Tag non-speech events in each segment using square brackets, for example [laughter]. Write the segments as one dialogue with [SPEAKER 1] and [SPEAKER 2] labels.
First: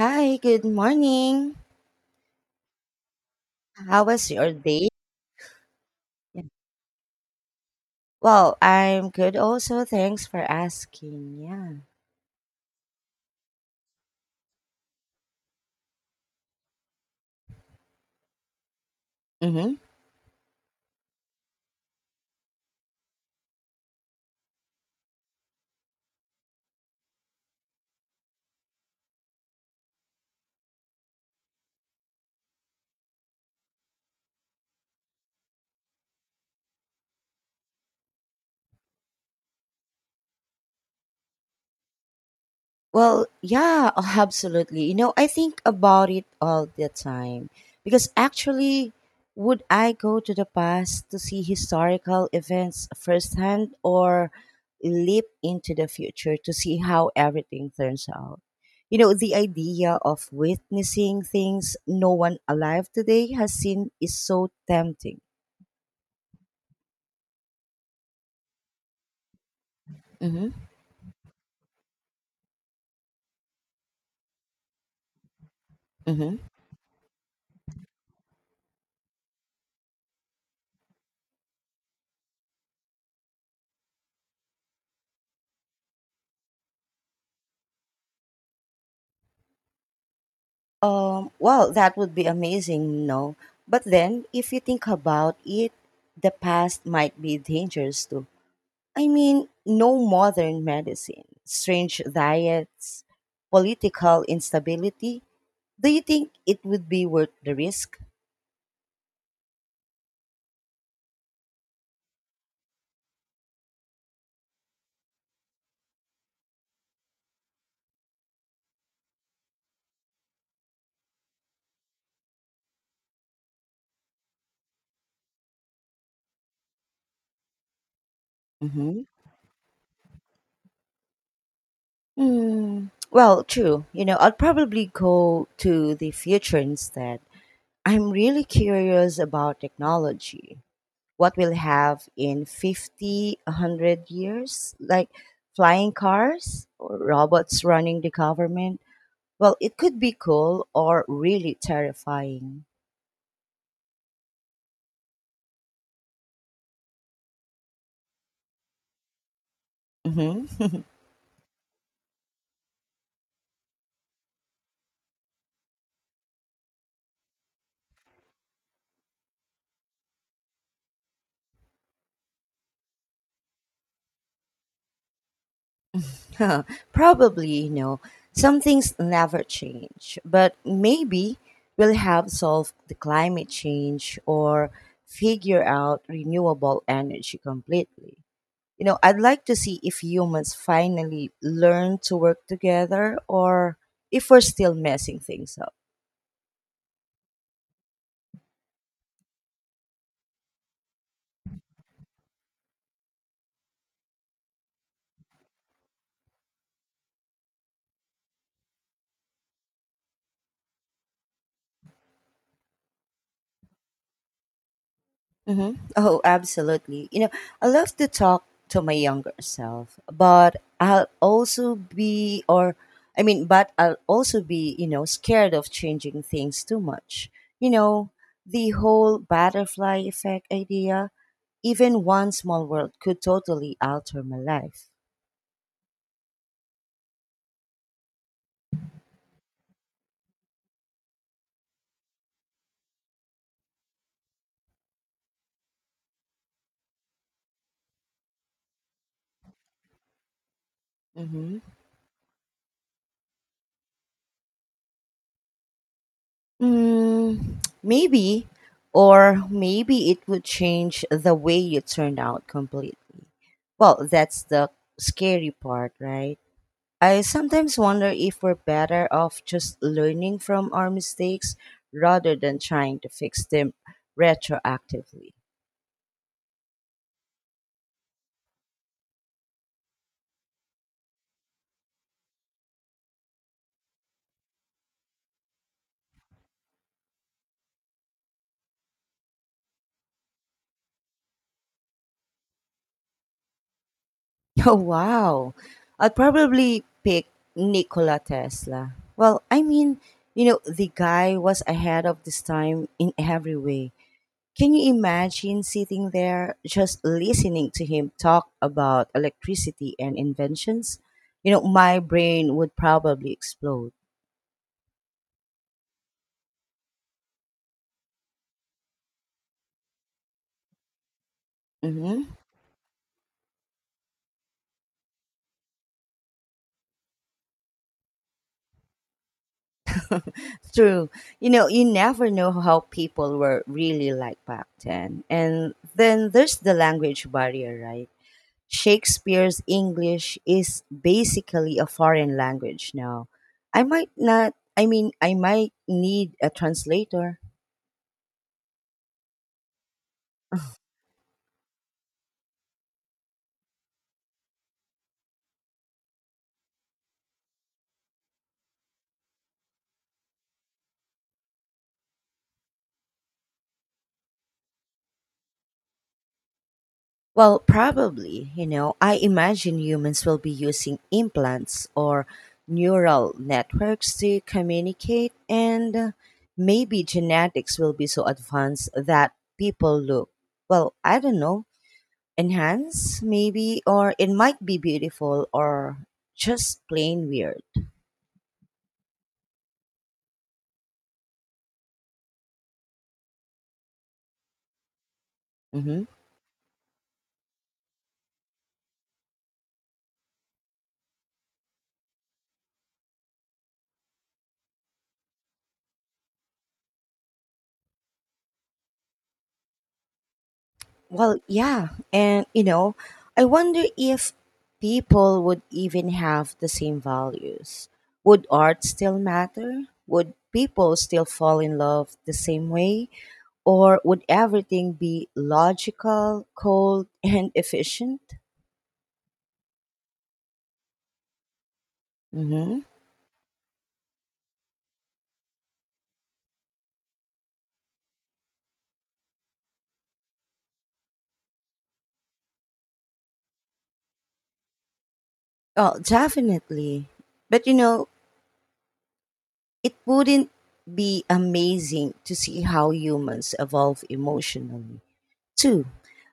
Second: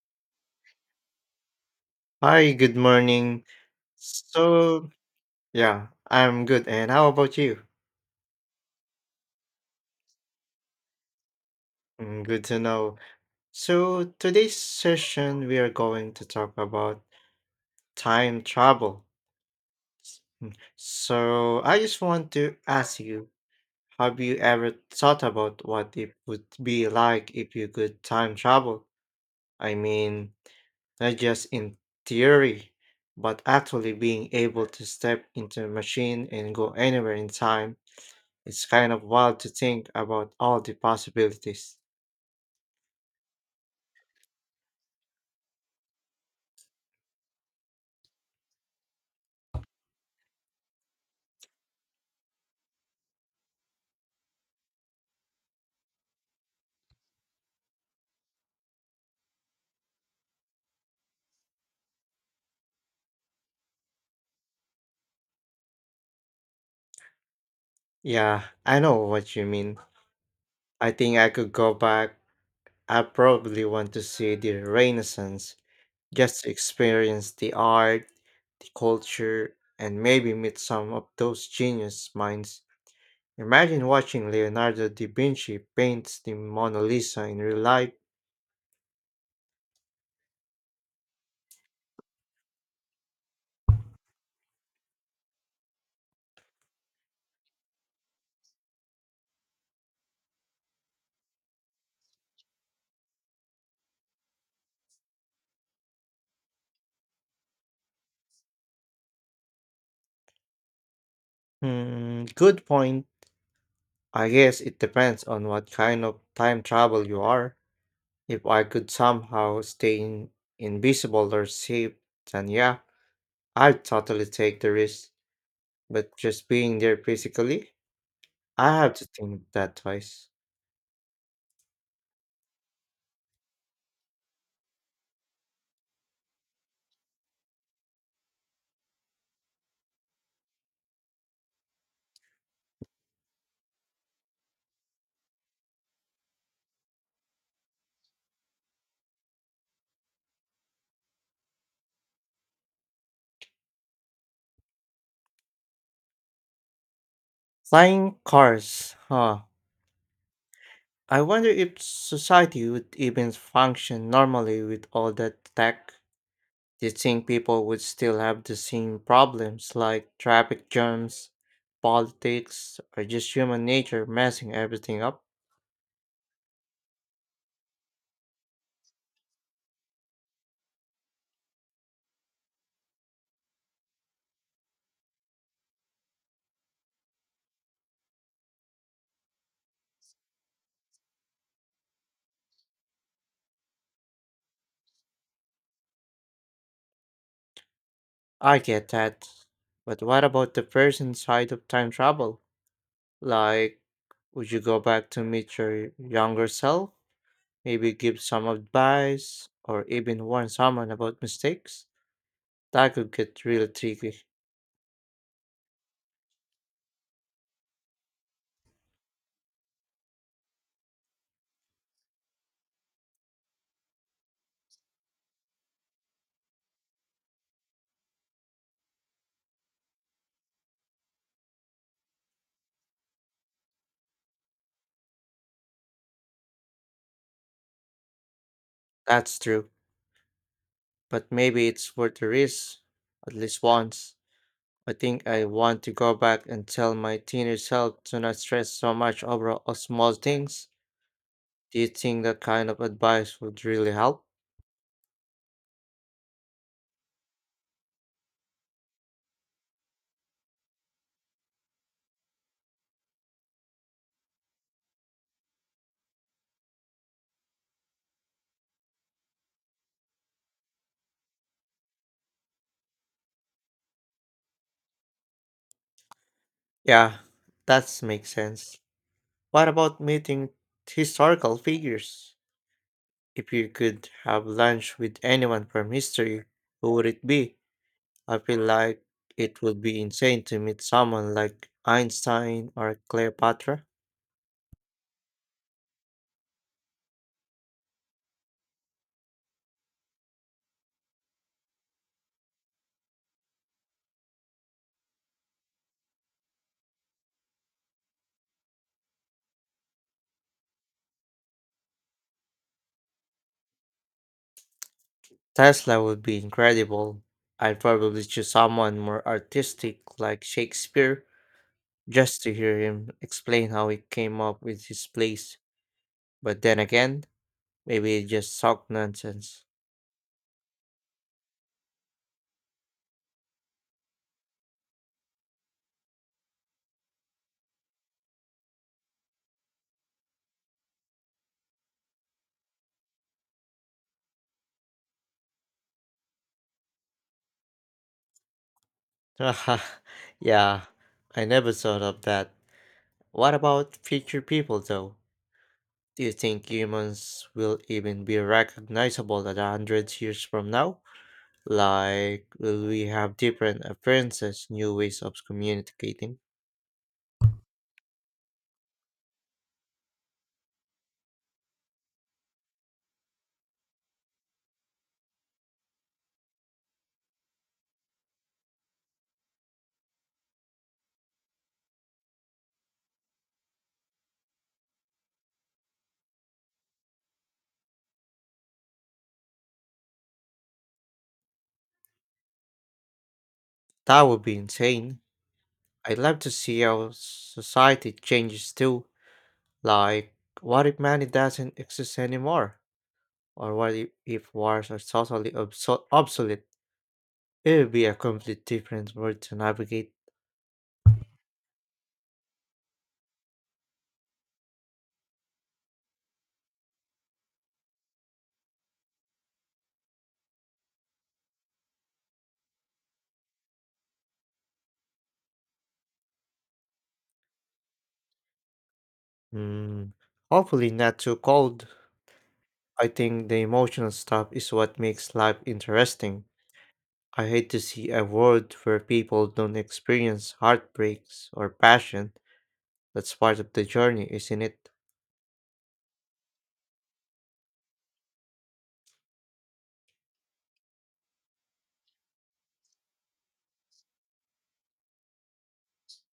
[SPEAKER 1] Hi, good morning.
[SPEAKER 2] Hi, good morning.
[SPEAKER 1] How was your
[SPEAKER 2] So,
[SPEAKER 1] day?
[SPEAKER 2] yeah,
[SPEAKER 1] Yeah.
[SPEAKER 2] I'm good. And how about you?
[SPEAKER 1] Well, I'm good also. Thanks for asking. Yeah.
[SPEAKER 2] Mm, good to know. So, today's session, we are going to talk about time travel.
[SPEAKER 1] Mm-hmm.
[SPEAKER 2] So, I just want to ask you, have you ever thought about what it would be like if you could time travel? I mean, not just in theory, but actually being able to step into a machine and go anywhere in time. It's kind of wild to think about all the possibilities.
[SPEAKER 1] Well, yeah, [laughs] absolutely. I think about it all the time because actually, would I go to the past to see historical events firsthand or leap into the future to see how everything turns out? The idea of witnessing things no one alive today has seen is so tempting.
[SPEAKER 2] Yeah, I know what you mean. I think I could go back. I probably want to see the Renaissance just
[SPEAKER 1] Mm-hmm.
[SPEAKER 2] to experience the art, the culture, and maybe meet some of those genius minds. Imagine watching Leonardo da Vinci paint the Mona Lisa in real life.
[SPEAKER 1] Well, that would be amazing, no? But then, if you think about it, the past might be dangerous too. I mean, no modern medicine, strange diets, political instability. Do you think it would be worth the risk?
[SPEAKER 2] Hmm, good point. I guess it depends on what kind of time travel you are. If I could somehow invisible or safe, then yeah, I'd totally take the risk. But just being there physically, I have to
[SPEAKER 1] Mm-hmm.
[SPEAKER 2] think that twice.
[SPEAKER 1] Mm, well, true. I'd probably go to the future instead. I'm really curious about technology, what we'll have in 50, 100 years, like flying cars or robots running the government. Well, it could be cool or really terrifying.
[SPEAKER 2] Flying cars, huh?
[SPEAKER 1] Hmm.
[SPEAKER 2] I wonder if society would even function normally with all that tech. Do you think people would still have the same problems like traffic jams, politics, or just human nature messing everything up?
[SPEAKER 1] [laughs] Probably, some things never change, but maybe we'll have solved the climate change or figure out renewable energy completely. I'd like to see if humans finally learn to work together or if we're still messing things up.
[SPEAKER 2] I get that. But what about the person side of time travel? Like, would you go back to meet your younger self? Maybe give some advice or even warn someone about mistakes? That could get really tricky.
[SPEAKER 1] Hmm. Oh, absolutely. I love to talk to my younger self, but I'll also be, or I mean, but I'll also be, scared of changing things too much. You know, the whole butterfly effect idea, even one small world could totally alter my life.
[SPEAKER 2] That's true. But maybe it's worth the risk, at least once. I think I want to go back and tell my teenage self to not stress so much over all small things. Do you think that kind of advice would really help?
[SPEAKER 1] Mm, maybe, or maybe it would change the way you turned out completely. Well, that's the scary part, right? I sometimes wonder if we're better off just learning from our mistakes rather than trying to fix them retroactively.
[SPEAKER 2] Yeah, that makes sense. What about meeting historical figures? If you could have lunch with anyone from history, who would it be? I feel like it would be insane to meet someone like Einstein or Cleopatra.
[SPEAKER 1] [laughs] Oh, wow. I'd probably pick Nikola Tesla. Well, I mean, the guy was ahead of this time in every way. Can you imagine sitting there just listening to him talk about electricity and inventions? My brain would probably explode.
[SPEAKER 2] Tesla would be incredible. I'd probably choose someone more artistic like Shakespeare
[SPEAKER 1] Mm-hmm.
[SPEAKER 2] just to hear him explain how he came up with his plays. But then again, maybe it just talk nonsense.
[SPEAKER 1] True. You never know how people were really like back then. And then there's the language barrier, right? Shakespeare's English is basically a foreign language now. I might not, I mean, I might need a translator.
[SPEAKER 2] [laughs] Yeah, I never thought of that. What about future people, though? Do you think humans will even be recognizable at 100 years from now? Like, will we have different appearances, new ways of communicating?
[SPEAKER 1] Well, probably, I imagine humans will be using implants or neural networks to communicate, and maybe genetics will be so advanced that people look, well, I don't know, enhanced maybe, or it might be beautiful or just plain weird.
[SPEAKER 2] That would be insane.
[SPEAKER 1] Hmm.
[SPEAKER 2] I'd love to see how society changes too. Like, what if money doesn't exist anymore? Or what if wars are totally obsolete? It would be a complete different world to navigate.
[SPEAKER 1] Well, yeah. And, I wonder if people would even have the same values. Would art still matter? Would people still fall in love the same way? Or would everything be logical, cold, [laughs] and efficient?
[SPEAKER 2] Hmm. Hopefully, not too cold.
[SPEAKER 1] Mm-hmm.
[SPEAKER 2] I think the emotional stuff is what makes life interesting. I hate to see a world where people don't experience heartbreaks or passion. That's part of the journey, isn't it?
[SPEAKER 1] Oh, definitely. But, it wouldn't be amazing to see how humans evolve emotionally. Two,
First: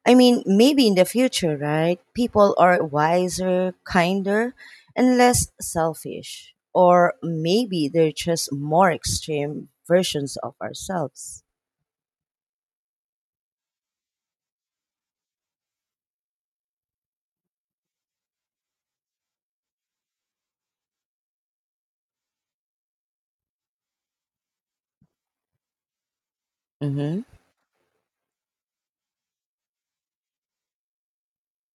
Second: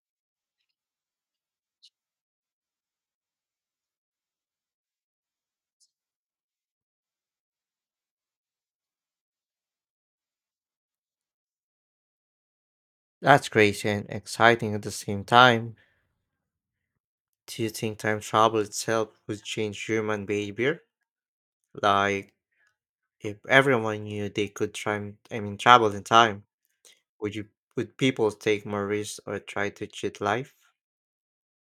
[SPEAKER 1] I mean, maybe in the future, right? People are wiser, kinder, and less selfish. Or maybe they're just more extreme versions of ourselves.
[SPEAKER 2] That's crazy and exciting at the same time. Do you think time travel itself would change human behavior? Like, if everyone knew they could travel in time,
[SPEAKER 1] Mm-hmm.
[SPEAKER 2] would you, would people take more risks or try to cheat life?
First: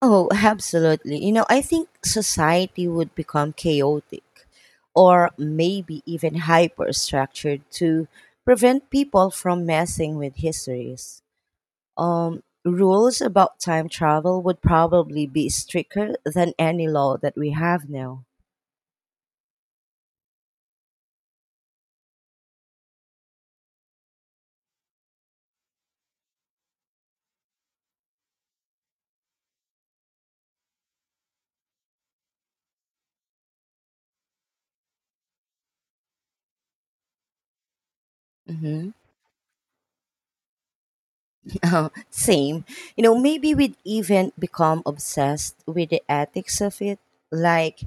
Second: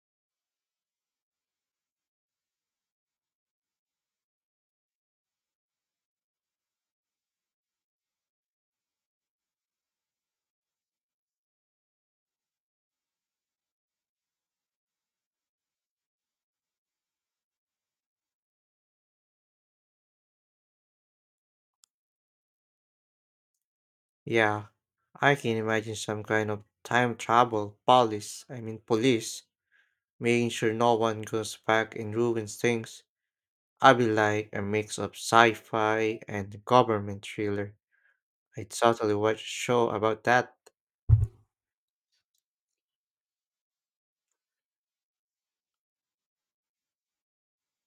[SPEAKER 1] Oh, absolutely. I think society would become chaotic or maybe even hyper structured to prevent people from messing with histories. Rules about time travel would probably be stricter than any law that we have now.
[SPEAKER 2] Yeah, I can imagine some kind of time travel police, I mean police, making sure no one goes back and ruins things. I'd be like a mix of sci-fi and government thriller. I
[SPEAKER 1] Mm-hmm.
[SPEAKER 2] totally watch a show about that.
[SPEAKER 1] [laughs] Same. Maybe we'd even become obsessed with the ethics of it. Like,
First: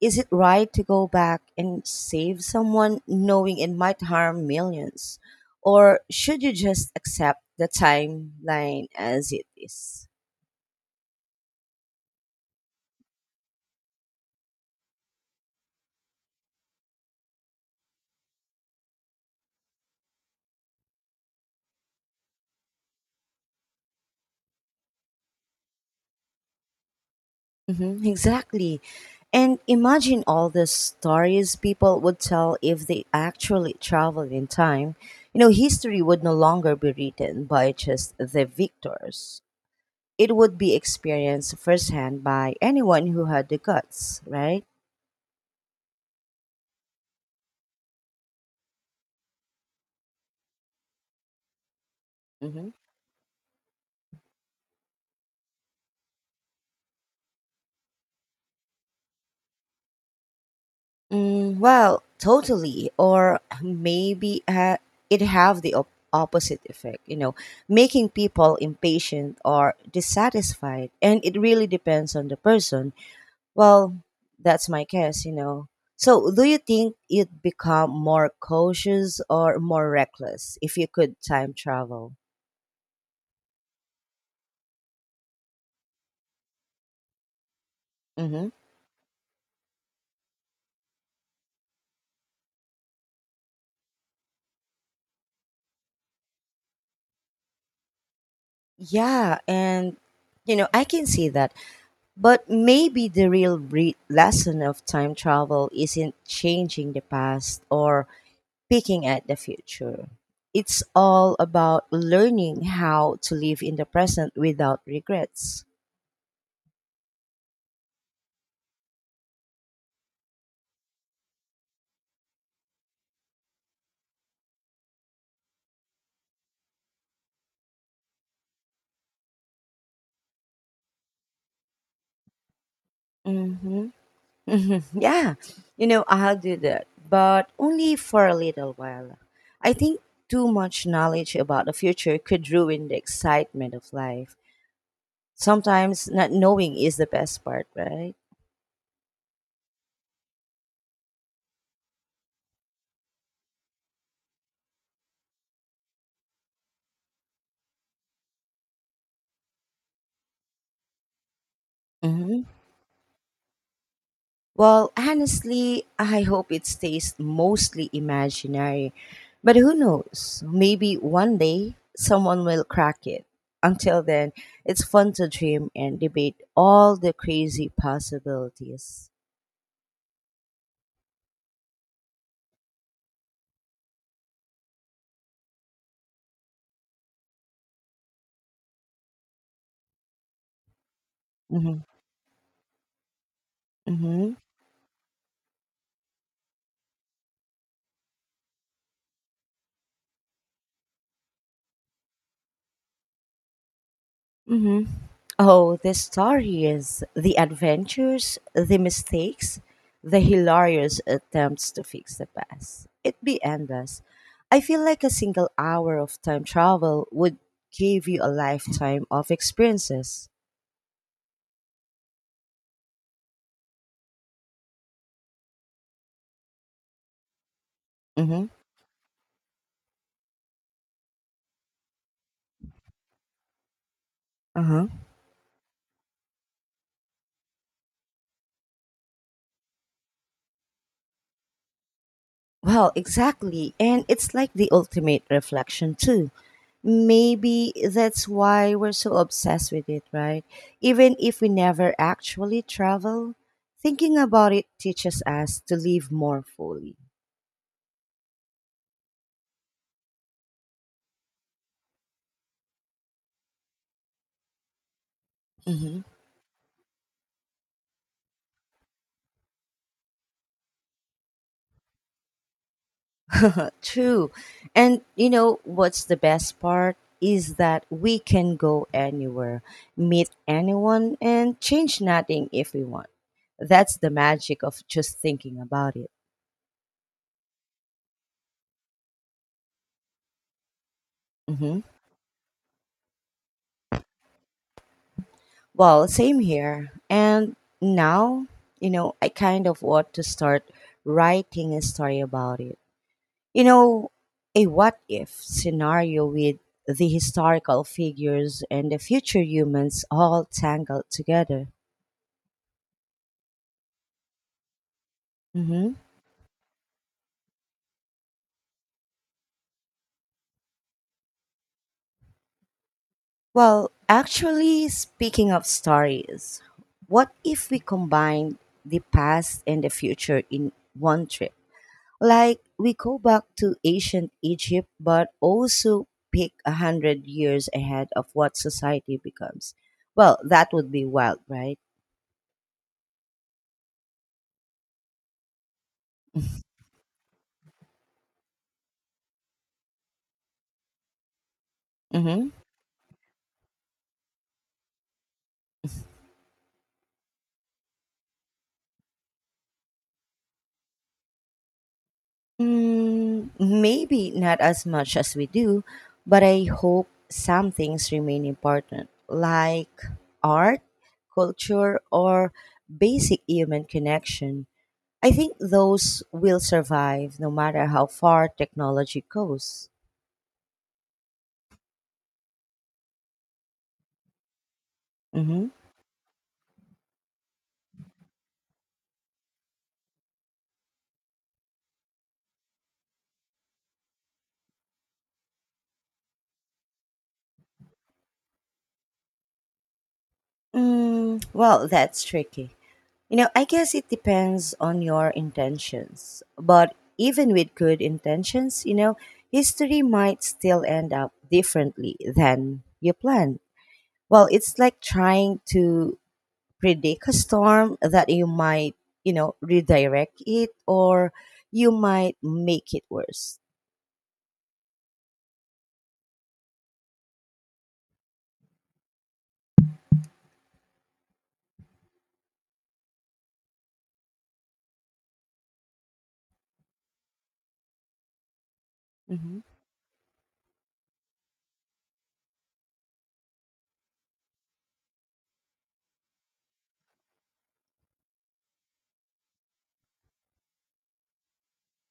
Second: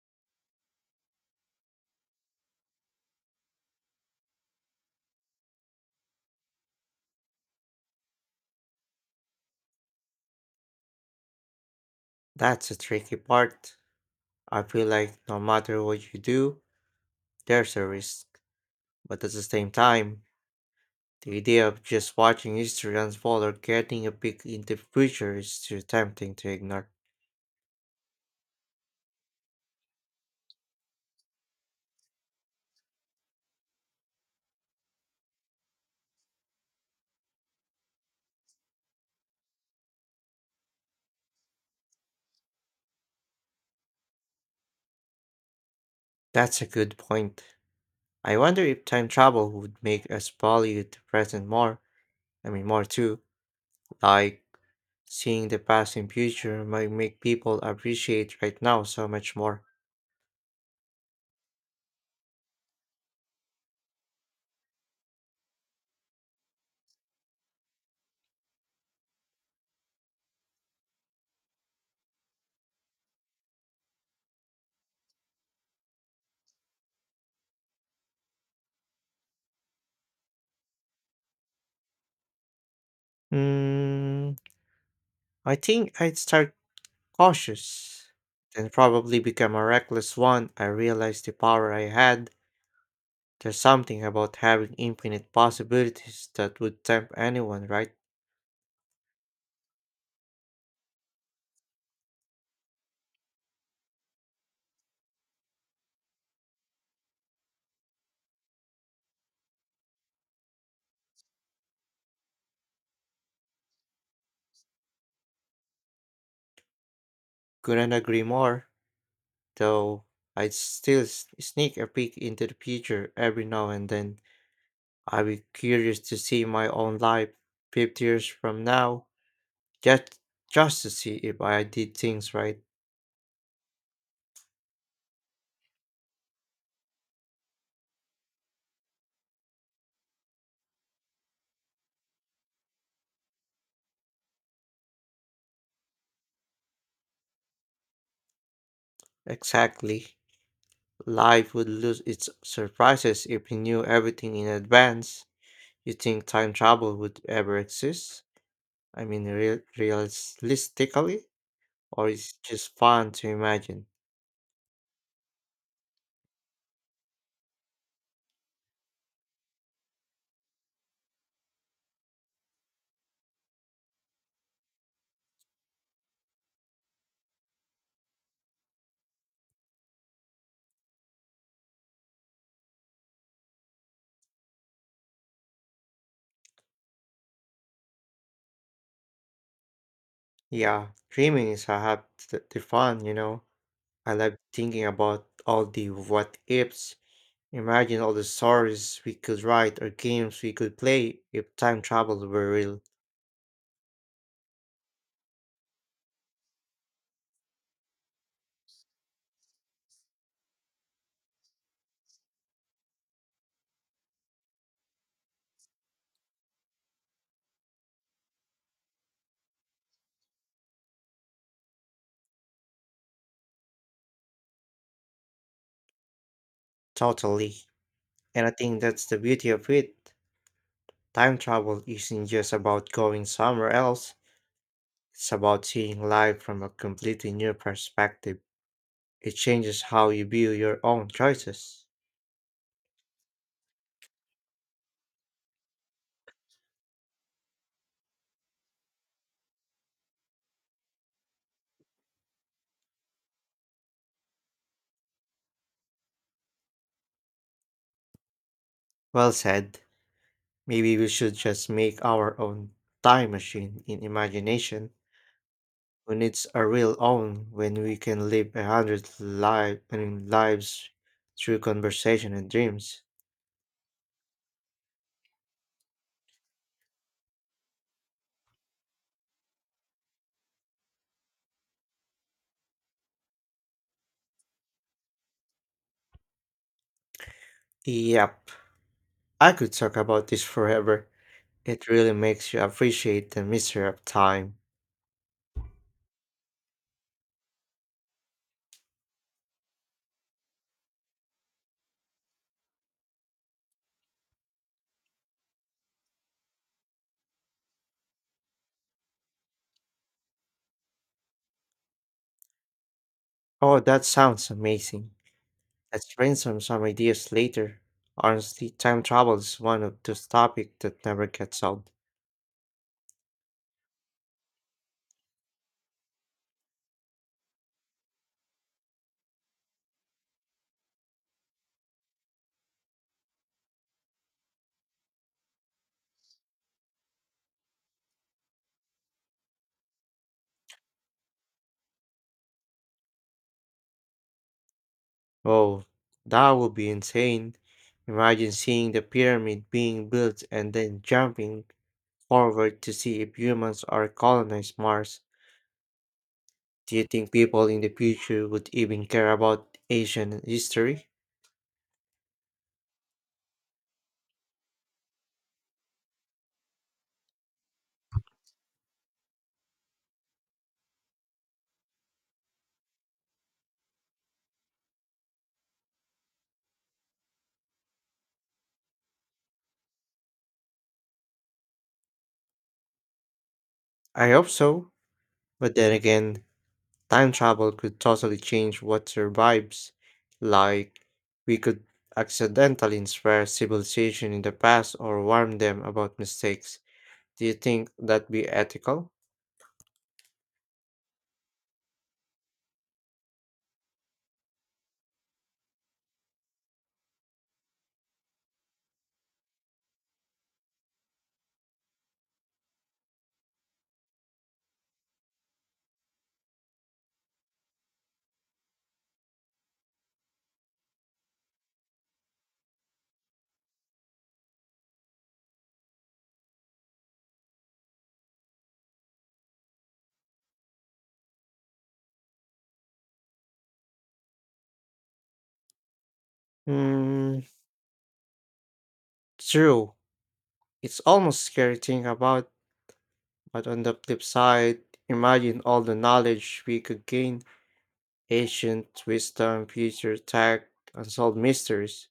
[SPEAKER 1] is it right to go back and save someone knowing it might harm millions? Or should you just accept the timeline as it is?
[SPEAKER 2] That's a tricky part. I feel like no matter what you do, there's a risk. But at the same time, the idea of just watching history unfold or getting a peek into the future is too tempting to ignore.
[SPEAKER 1] Hmm, exactly. And imagine all the stories people would tell if they actually traveled in time. History would no longer be written by just the victors. It would be experienced firsthand by anyone who had the guts, right?
[SPEAKER 2] That's a good point. I wonder if time travel would make us value the present more. I mean,
[SPEAKER 1] Hmm.
[SPEAKER 2] more too. Like, seeing the past and future might make people appreciate right now so much more.
[SPEAKER 1] Mm, well, totally. Or [clears throat] maybe it have the opposite effect, making people impatient or dissatisfied. And it really depends on the person. Well, that's my guess. So, do you think you'd become more cautious or more reckless if you could time travel?
[SPEAKER 2] Mm, I think I'd start cautious,
[SPEAKER 1] Mm-hmm.
[SPEAKER 2] then probably become a reckless one. I realized the power I had. There's something about having infinite possibilities that would tempt anyone, right?
[SPEAKER 1] Yeah, and I can see that. But maybe the real lesson of time travel isn't changing the past or picking at the future. It's all about learning how to live in the present without regrets.
[SPEAKER 2] Couldn't agree more, though I'd still sneak a peek into the future every now and then. I'd be curious to see my own life 50 years from now, just, just to see if I did things right.
[SPEAKER 1] Mm-hmm. Mhm, yeah, I'll do that, but only for a little while. I think too much knowledge about the future could ruin the excitement of life. Sometimes not knowing is the best part, right?
[SPEAKER 2] Exactly. Life would lose its surprises if we knew everything in advance. You think time travel would ever exist? I mean, realistically? Or it's
[SPEAKER 1] Hmm.
[SPEAKER 2] just fun to imagine?
[SPEAKER 1] Well, honestly, I hope it stays mostly imaginary. But who knows? Maybe one day someone will crack it. Until then, it's fun to dream and debate all the crazy possibilities.
[SPEAKER 2] Yeah, dreaming is
[SPEAKER 1] Mm-hmm.
[SPEAKER 2] half the fun, you know. I
[SPEAKER 1] Mm-hmm.
[SPEAKER 2] love thinking about all the what ifs. Imagine all the stories we could write or games we could play if time travel were real.
[SPEAKER 1] Hmm. Oh, this story is the adventures, the mistakes, the hilarious attempts to fix the past. It'd be endless. I feel like a single hour of time travel would give you a lifetime of experiences.
[SPEAKER 2] Totally.
[SPEAKER 1] Mm-hmm.
[SPEAKER 2] And I think that's the beauty of it. Time travel isn't just about going somewhere else,
[SPEAKER 1] Uh-huh.
[SPEAKER 2] it's about seeing life from a completely new perspective. It changes how you view your own choices.
[SPEAKER 1] Well, exactly. And it's like the ultimate reflection, too. Maybe that's why we're so obsessed with it, right? Even if we never actually travel, thinking about it teaches us to live more fully.
[SPEAKER 2] Well said. Maybe we should just make our own time machine in imagination.
[SPEAKER 1] Hmm.
[SPEAKER 2] When it's a real own, when we can live a hundred lives through conversation and dreams.
[SPEAKER 1] True. And you know what's the best part is that we can go anywhere, meet anyone, and change nothing if we want. That's the magic of just thinking about
[SPEAKER 2] Yep, I could talk about this forever.
[SPEAKER 1] it.
[SPEAKER 2] It really makes you appreciate the mystery of time.
[SPEAKER 1] Well, same here. And now, I kind of want to start writing a story about it. You know, a what if scenario with the historical figures and the future humans all tangled together.
[SPEAKER 2] Oh, that sounds amazing.
[SPEAKER 1] Hmm.
[SPEAKER 2] Let's brainstorm some ideas later. Honestly, time travel is one of those topics that never gets old.
[SPEAKER 1] Well, actually, speaking of stories, what if we combined the past and the future in one trip? Like we go back to ancient Egypt, but also pick 100 years ahead of what society becomes. Well, that would be wild, right?
[SPEAKER 2] Oh, that
[SPEAKER 1] [laughs]
[SPEAKER 2] would be insane. Imagine seeing the pyramid being built and then jumping
[SPEAKER 1] Mm-hmm.
[SPEAKER 2] forward to see if humans are colonized Mars, do you think people in the future would even care about Asian history?
[SPEAKER 1] Mm, maybe not as much as we do, but I hope some things remain important, like art, culture, or basic human connection. I think those will survive no matter how far technology goes.
[SPEAKER 2] I hope so,
[SPEAKER 1] Mhm.
[SPEAKER 2] but then again, time travel could totally change what survives. Like, we could accidentally inspire civilization in the past or warn them about mistakes. Do you think that'd be ethical?
[SPEAKER 1] Mm, well, that's tricky. I guess it depends on your intentions. But even with good intentions, history might still end up differently than you planned. Well, it's like trying to predict a storm that you might, redirect it or you might make it worse.
[SPEAKER 2] Mm, true. It's almost scary thinking about, but on the flip side, imagine all the knowledge we could gain, ancient wisdom, future tech, unsolved mysteries.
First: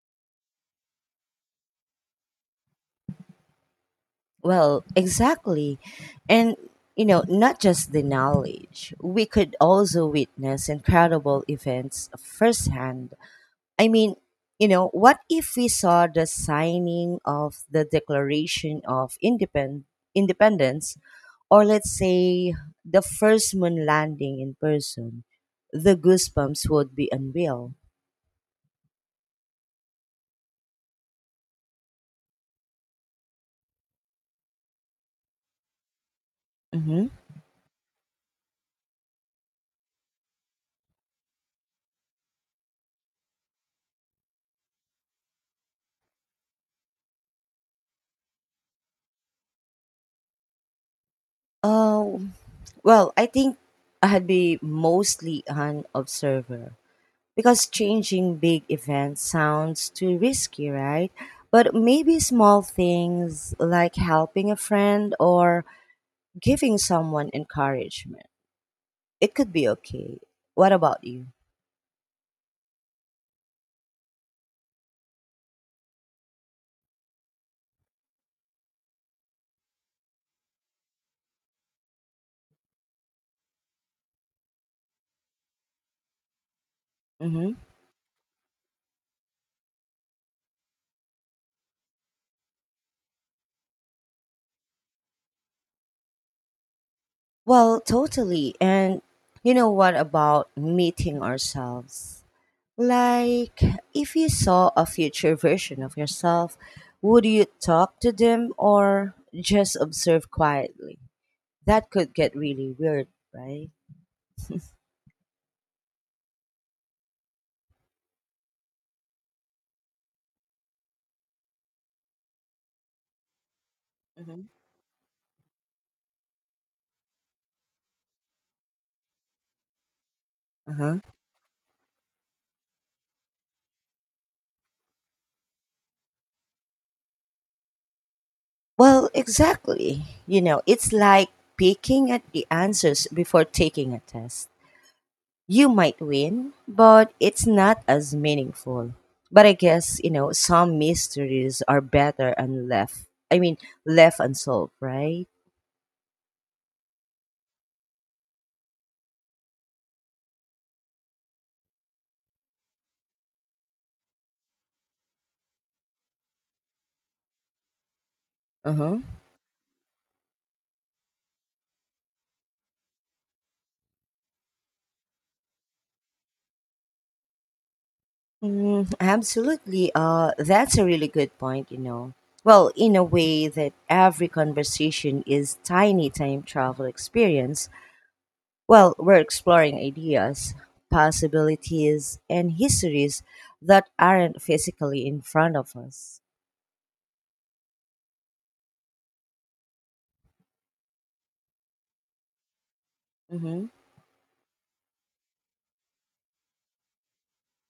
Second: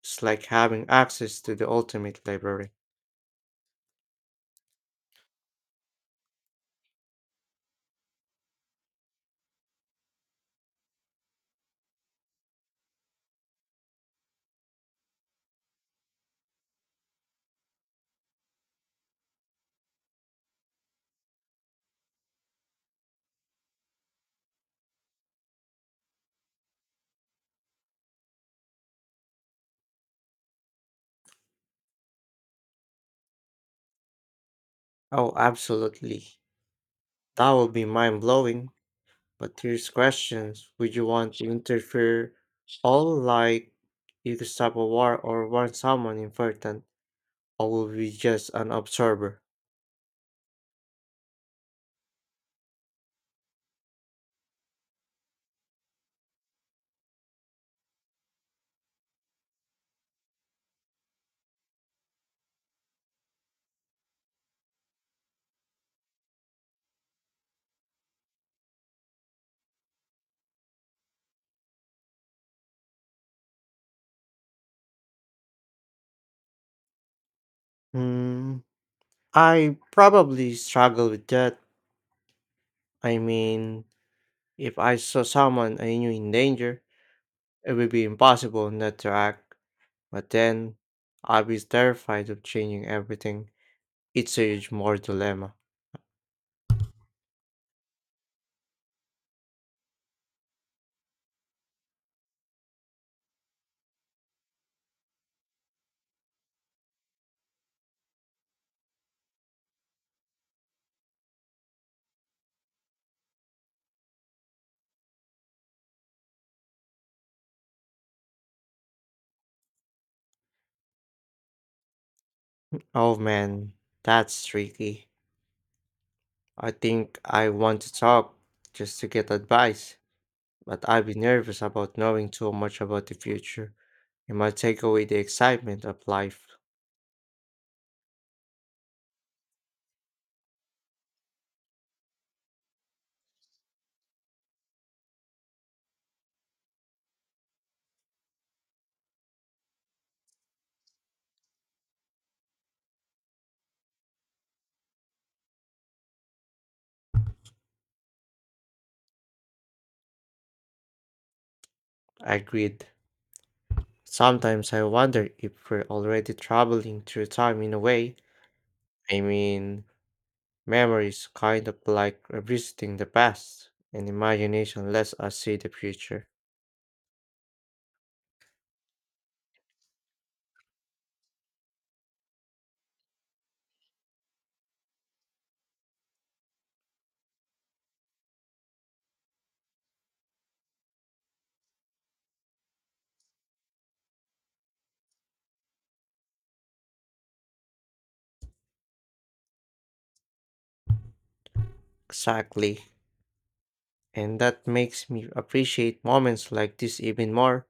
[SPEAKER 2] It's like having access to the ultimate library.
[SPEAKER 1] Well, exactly. And, not just the knowledge, we could also witness incredible events firsthand. I mean, what if we saw the signing of the Declaration of Independence, or let's say the first moon landing in person? The goosebumps would be unreal.
[SPEAKER 2] Oh, absolutely.
[SPEAKER 1] Mm-hmm.
[SPEAKER 2] That would be mind blowing. But here's questions. Would you want to interfere all like you stop a war or warn someone important or will be just an observer?
[SPEAKER 1] Uh, well, I think I'd be mostly an observer, because changing big events sounds too risky, right? But maybe small things like helping a friend or giving someone encouragement, it could be okay. What about you?
[SPEAKER 2] Hmm. I probably struggle with that. I mean, if I saw someone I knew in danger,
[SPEAKER 1] Hmm.
[SPEAKER 2] it would be impossible not to act. But then I'd be terrified of changing everything. It's a huge moral dilemma.
[SPEAKER 1] Well, totally. And you know what about meeting ourselves? Like, if you saw a future version of yourself, would you talk to them or just observe quietly? That could get really weird, right? [laughs]
[SPEAKER 2] Oh man,
[SPEAKER 1] Hmm.
[SPEAKER 2] that's tricky. I think I want to talk just to get advice, but
[SPEAKER 1] Uh-huh.
[SPEAKER 2] I'd be nervous about knowing too much about the future. It might take away the excitement of life.
[SPEAKER 1] Well, exactly. It's like picking at the answers before taking a test. You might win, but it's not as meaningful. But I guess, some mysteries are better and left unsolved, right?
[SPEAKER 2] I Agreed. Sometimes I wonder if we're already traveling through time in a way.
[SPEAKER 1] Uh-huh.
[SPEAKER 2] I mean, memory is kind of like revisiting the past, and imagination lets us see the future.
[SPEAKER 1] Mm, absolutely. That's a really good point. Well, in a way that every conversation is tiny time travel experience. Well, we're exploring ideas, possibilities, and histories that aren't physically in front of us.
[SPEAKER 2] Exactly. And that makes me appreciate moments like this even more.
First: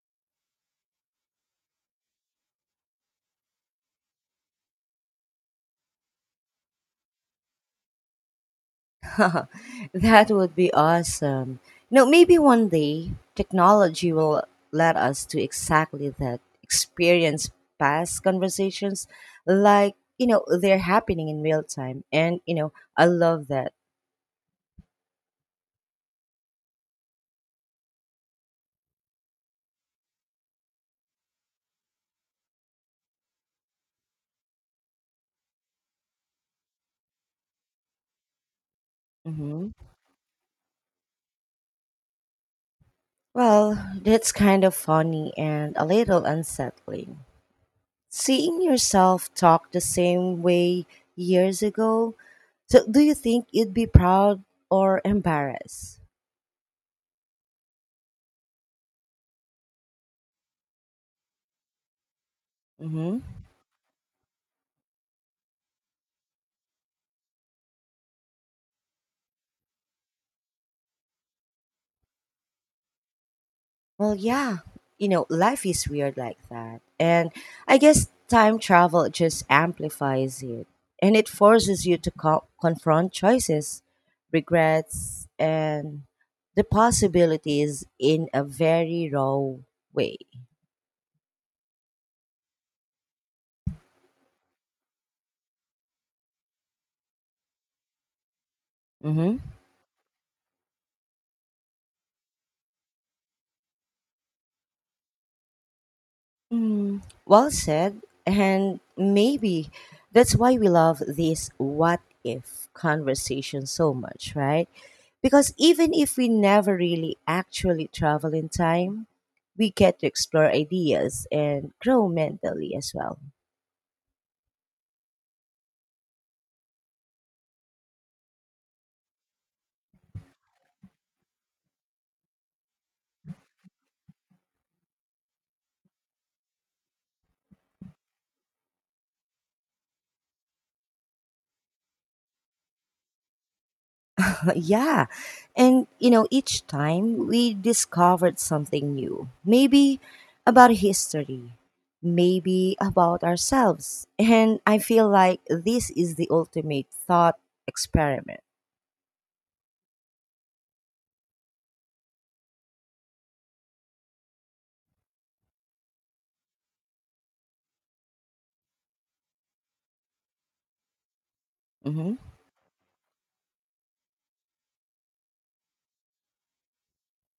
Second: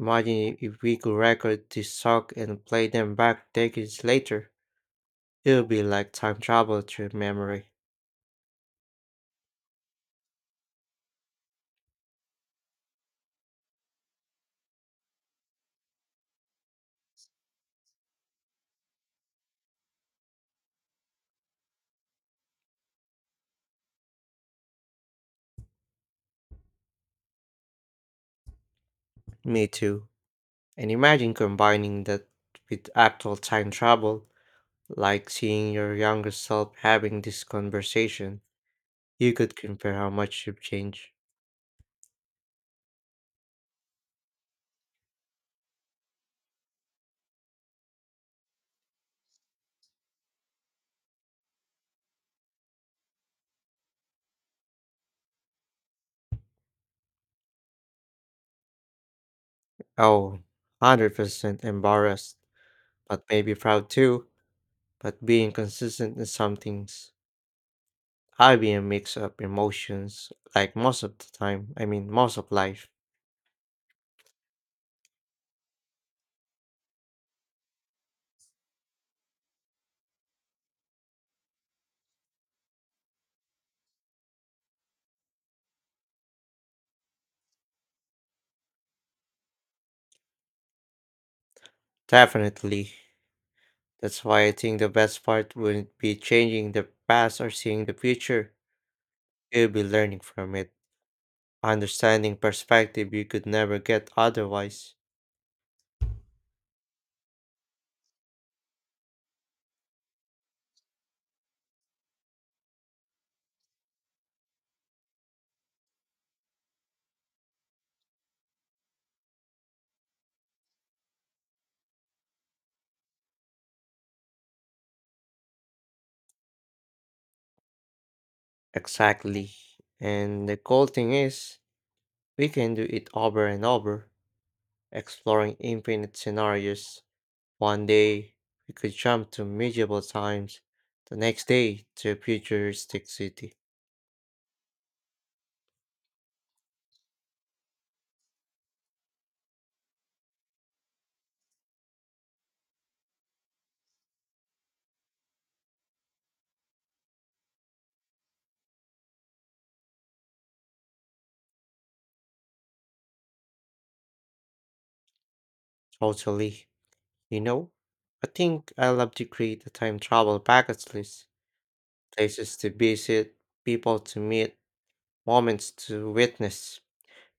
[SPEAKER 2] Imagine if we could record this song and play them back decades later. It would be like time travel through memory.
[SPEAKER 1] [laughs] That would be awesome. No, maybe one day technology will let us do exactly that. Experience past conversations like, they're happening in real time. And, I love that.
[SPEAKER 2] Me too. And imagine combining that with actual time travel, like seeing your younger self having this conversation. You could
[SPEAKER 1] Hmm.
[SPEAKER 2] compare how much you've changed.
[SPEAKER 1] Well, that's kind of funny and a little unsettling. Seeing yourself talk the same way years ago, so do you think you'd be proud or embarrassed?
[SPEAKER 2] Oh, 100% embarrassed,
[SPEAKER 1] Hmm.
[SPEAKER 2] but maybe proud too. But being consistent in some things. I'd be a mix of emotions, like most of life.
[SPEAKER 1] Well, yeah, life is weird like that. And I guess time travel just amplifies it and it forces you to confront choices, regrets, and the possibilities in a very raw way.
[SPEAKER 2] Definitely. That's why I think the best part wouldn't be changing the past or seeing the future.
[SPEAKER 1] Mhm.
[SPEAKER 2] It would be learning from it, understanding perspective you could never get otherwise.
[SPEAKER 1] Mm, well said. And maybe that's why we love these what if conversations so much, right? Because even if we never really actually travel in time, we get to explore ideas and grow mentally as well.
[SPEAKER 2] Exactly. And the cool thing is, we can do it over and over, exploring infinite scenarios. One day, we could jump to medieval times. The next day, to a futuristic city.
[SPEAKER 1] But yeah. And, each time we discovered something new. Maybe about history, maybe about ourselves. And I feel like this is the ultimate thought experiment.
[SPEAKER 2] Totally. You know, I think I love to create a time travel bucket list.
[SPEAKER 1] Mm-hmm.
[SPEAKER 2] Places to visit, people to meet, moments to witness.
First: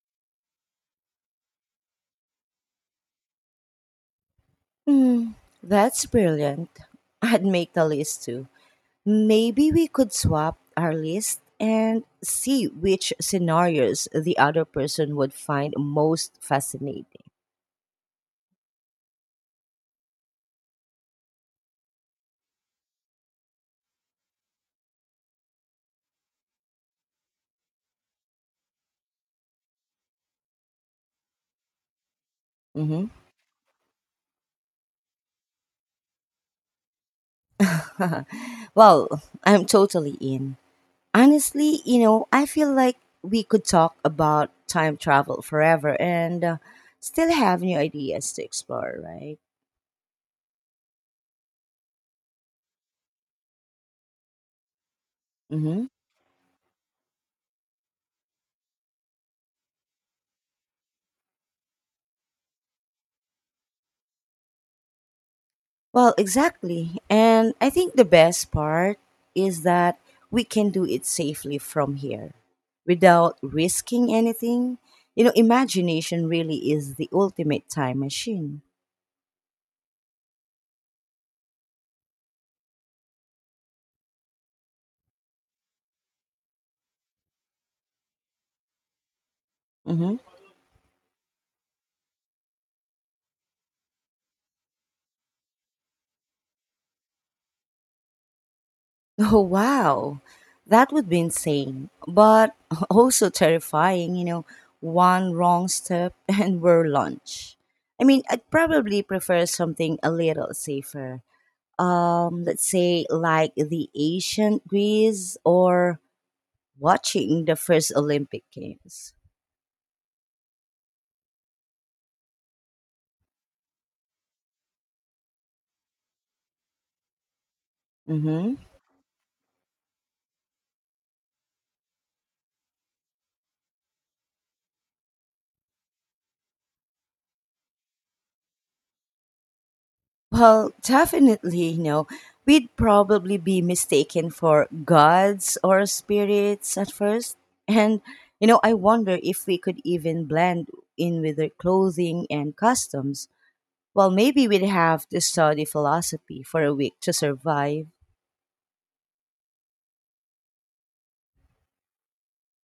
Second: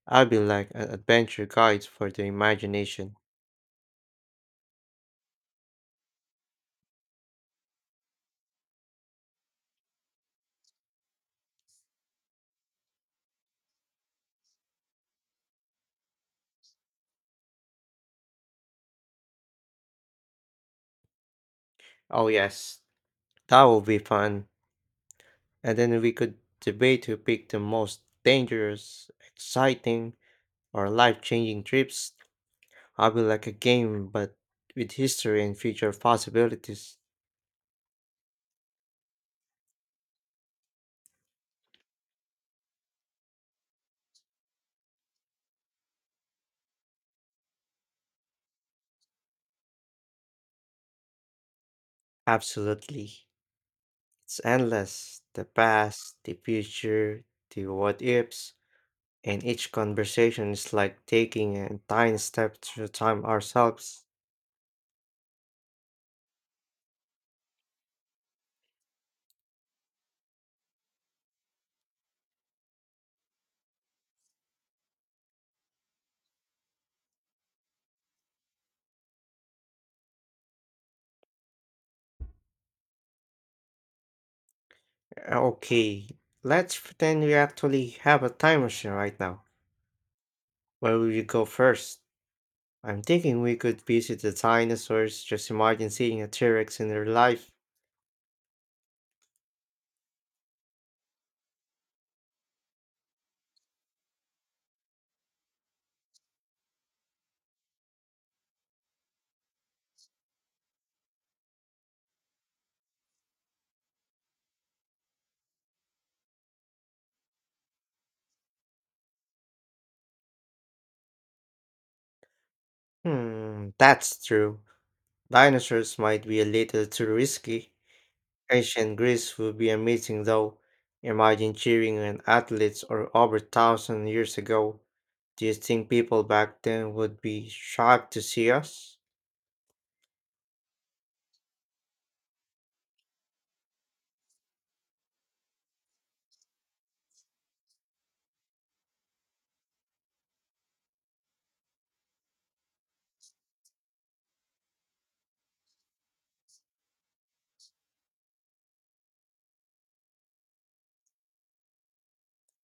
[SPEAKER 2] I'll be like an adventure guide for the imagination.
[SPEAKER 1] Hmm. Mm, that's brilliant. [laughs] I'd make the list too. Maybe we could swap our list and see which scenarios the other person would find most fascinating.
[SPEAKER 2] Oh, yes, that will be fun. And then we could debate who picked the most dangerous, exciting, or life changing trips.
[SPEAKER 1] Mm-hmm.
[SPEAKER 2] I'll be like a game, but with history and future possibilities.
[SPEAKER 1] [laughs] Well, I'm totally in. Honestly, I feel like we could talk about time travel forever and still have new ideas to explore, right?
[SPEAKER 2] Absolutely. It's endless. The
[SPEAKER 1] Mm-hmm.
[SPEAKER 2] past, the future, the what ifs. And each conversation is like taking a tiny step through time ourselves.
[SPEAKER 1] Well, exactly. And I think the best part is that we can do it safely from here without risking anything. Imagination really is the ultimate time machine.
[SPEAKER 2] Okay, let's pretend we actually have a time machine right now.
[SPEAKER 1] Mm-hmm.
[SPEAKER 2] Where will you go first? I'm thinking we could visit the dinosaurs. Just imagine seeing a T Rex in real life.
[SPEAKER 1] Oh, wow. That would be insane, but [laughs] also terrifying, one wrong step [laughs] and we're lunch. I mean, I'd probably prefer something a little safer. Let's say like the ancient Greece or watching the first Olympic Games.
[SPEAKER 2] Hmm, that's true. Dinosaurs might be a little too risky.
[SPEAKER 1] Mm-hmm.
[SPEAKER 2] Ancient Greece would be amazing though. Imagine cheering on athletes or over 1,000 years ago. Do you think people back then would be shocked to see us?
[SPEAKER 1] Well, definitely, we'd probably be mistaken for gods or spirits at first. And, I wonder if we could even blend in with their clothing and customs. Well, maybe we'd have to study philosophy for a week to survive.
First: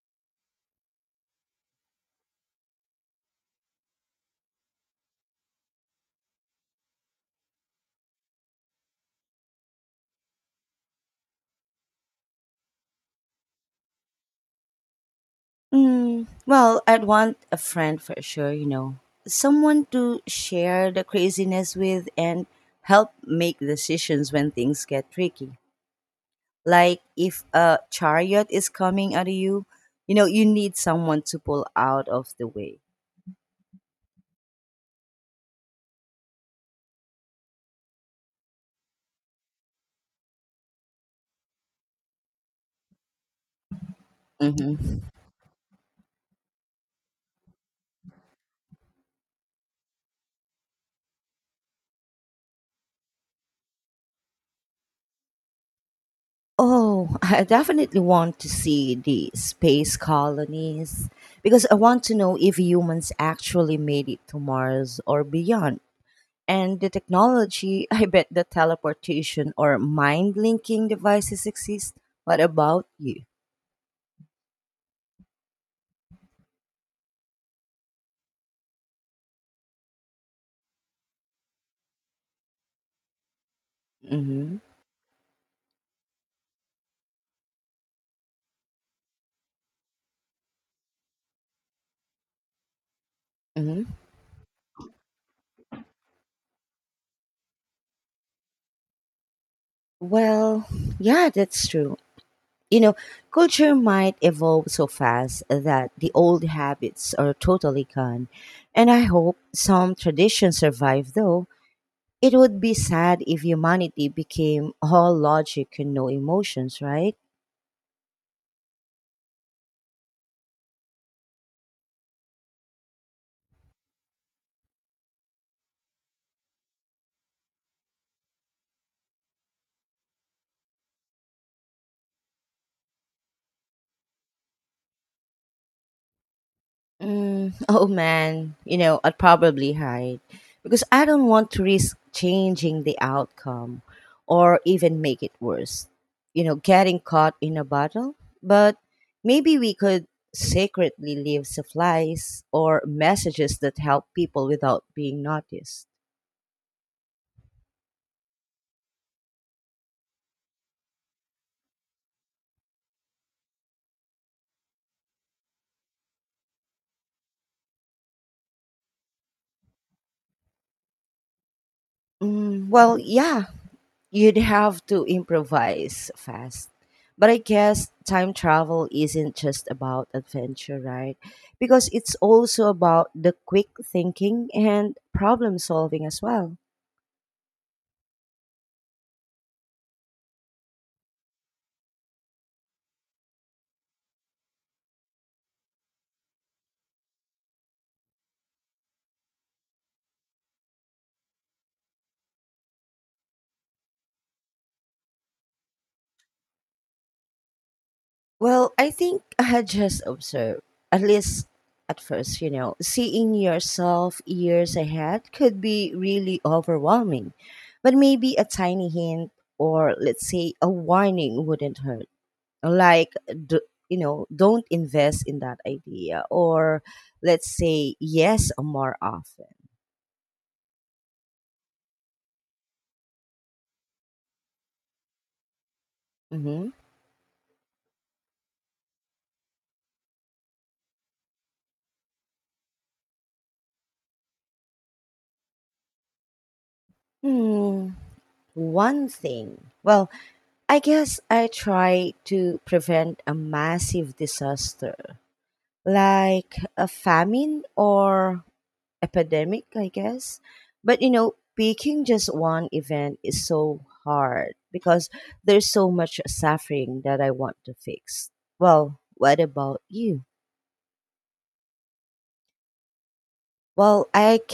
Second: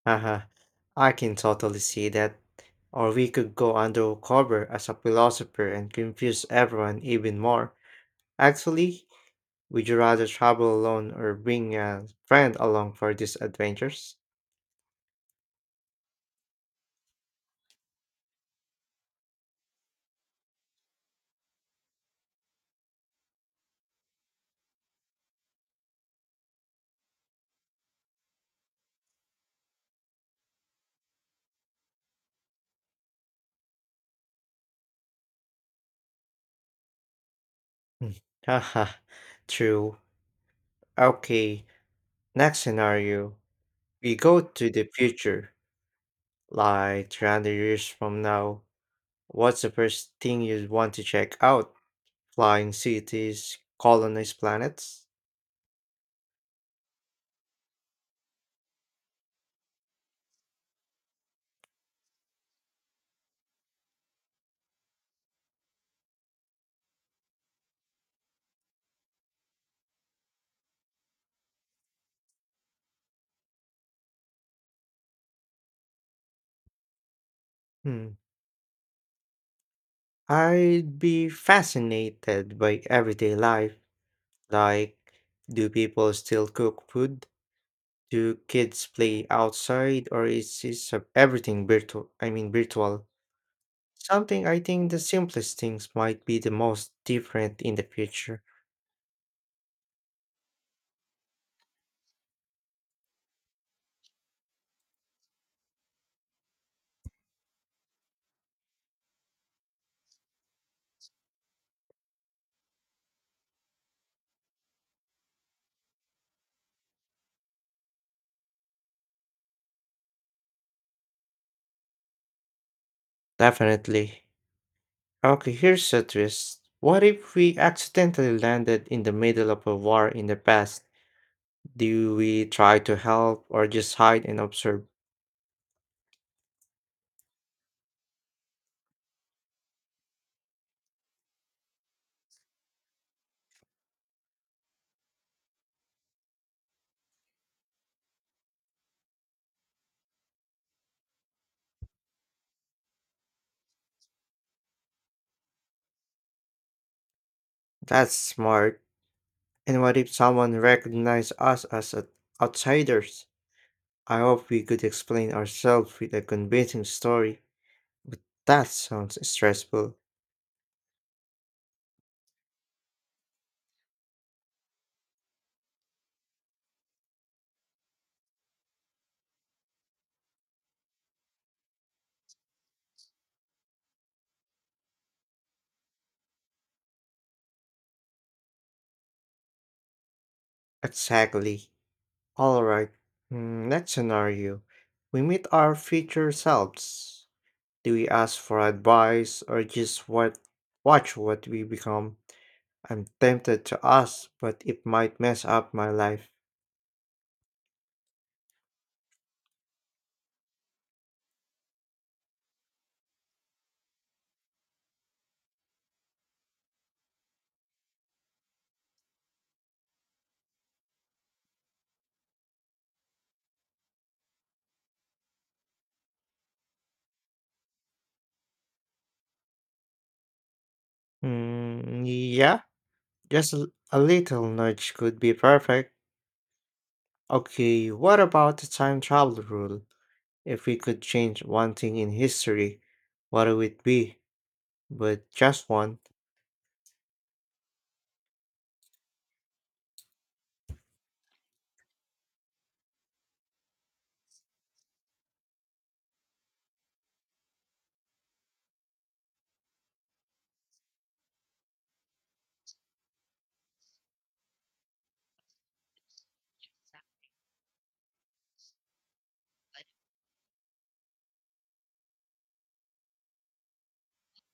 [SPEAKER 2] Haha, I can totally see that. Or we could go undercover as a philosopher and confuse everyone even more. Actually, would you rather travel alone or bring a friend along for these adventures?
[SPEAKER 1] Mm, well, I'd want a friend for sure. Someone to share the craziness with and help make decisions when things get tricky. Like if a chariot is coming at you, you need someone to pull out of the way.
[SPEAKER 2] [laughs] Hmm, Haha, true. Okay, next scenario. We go to
[SPEAKER 1] Hmm.
[SPEAKER 2] the future, like 300 years from now, what's the first thing you'd want to check out? Flying cities, colonized planets?
[SPEAKER 1] Oh, [laughs] I definitely want to see the space colonies because I want to know if humans actually made it to Mars or beyond. And the technology, [laughs] I bet the teleportation or mind linking devices exist. What about you?
[SPEAKER 2] Hmm. I'd be fascinated by everyday life.
[SPEAKER 1] Mhm.
[SPEAKER 2] Like, do people still cook food? Do kids play outside, or is this everything virtual?
[SPEAKER 1] Mhm.
[SPEAKER 2] Something I think the simplest things might be the most different in the future.
[SPEAKER 1] Well, yeah, that's true. You know, culture might evolve so fast that the old habits are totally gone. And I hope some traditions survive though. It would be sad if humanity became all logic and no emotions, right?
[SPEAKER 2] Definitely. Okay, here's a twist. What if we accidentally landed in the middle of a war in the past? Do we try to help or just hide and observe?
[SPEAKER 1] Mm, [laughs] oh man, I'd probably hide because I don't want to risk changing the outcome or even make it worse. Getting caught in a battle. But maybe we could secretly leave supplies or messages that help people without being noticed.
[SPEAKER 2] That's smart. And what if someone recognized us as outsiders? I hope we could explain ourselves with a convincing story. But that sounds stressful.
[SPEAKER 1] Mm, well, yeah, you'd have to improvise fast. But I guess time travel isn't just about adventure, right? Because it's also about the quick thinking and problem solving as well.
[SPEAKER 2] Exactly. Alright, next scenario. We meet our future selves. Do we ask for advice or just watch what we become? I'm tempted to ask, but it might mess up my life.
[SPEAKER 1] Well, I think I had just observed, at least at first. Seeing yourself years ahead could be really overwhelming. But maybe a tiny hint or let's say a warning wouldn't hurt. Like, d- don't invest in that idea, or let's say yes more often.
[SPEAKER 2] Mm, yeah, just a little nudge could be perfect.
[SPEAKER 1] Hmm.
[SPEAKER 2] Okay, what about the time travel rule? If we could change one thing in history, what would it be? But just one.
[SPEAKER 1] Hmm. One thing, well, I guess I try to prevent a massive disaster like a famine or epidemic, I guess. But picking just one event is so hard because there's so much suffering that I want to fix. Well, what about you? Well, I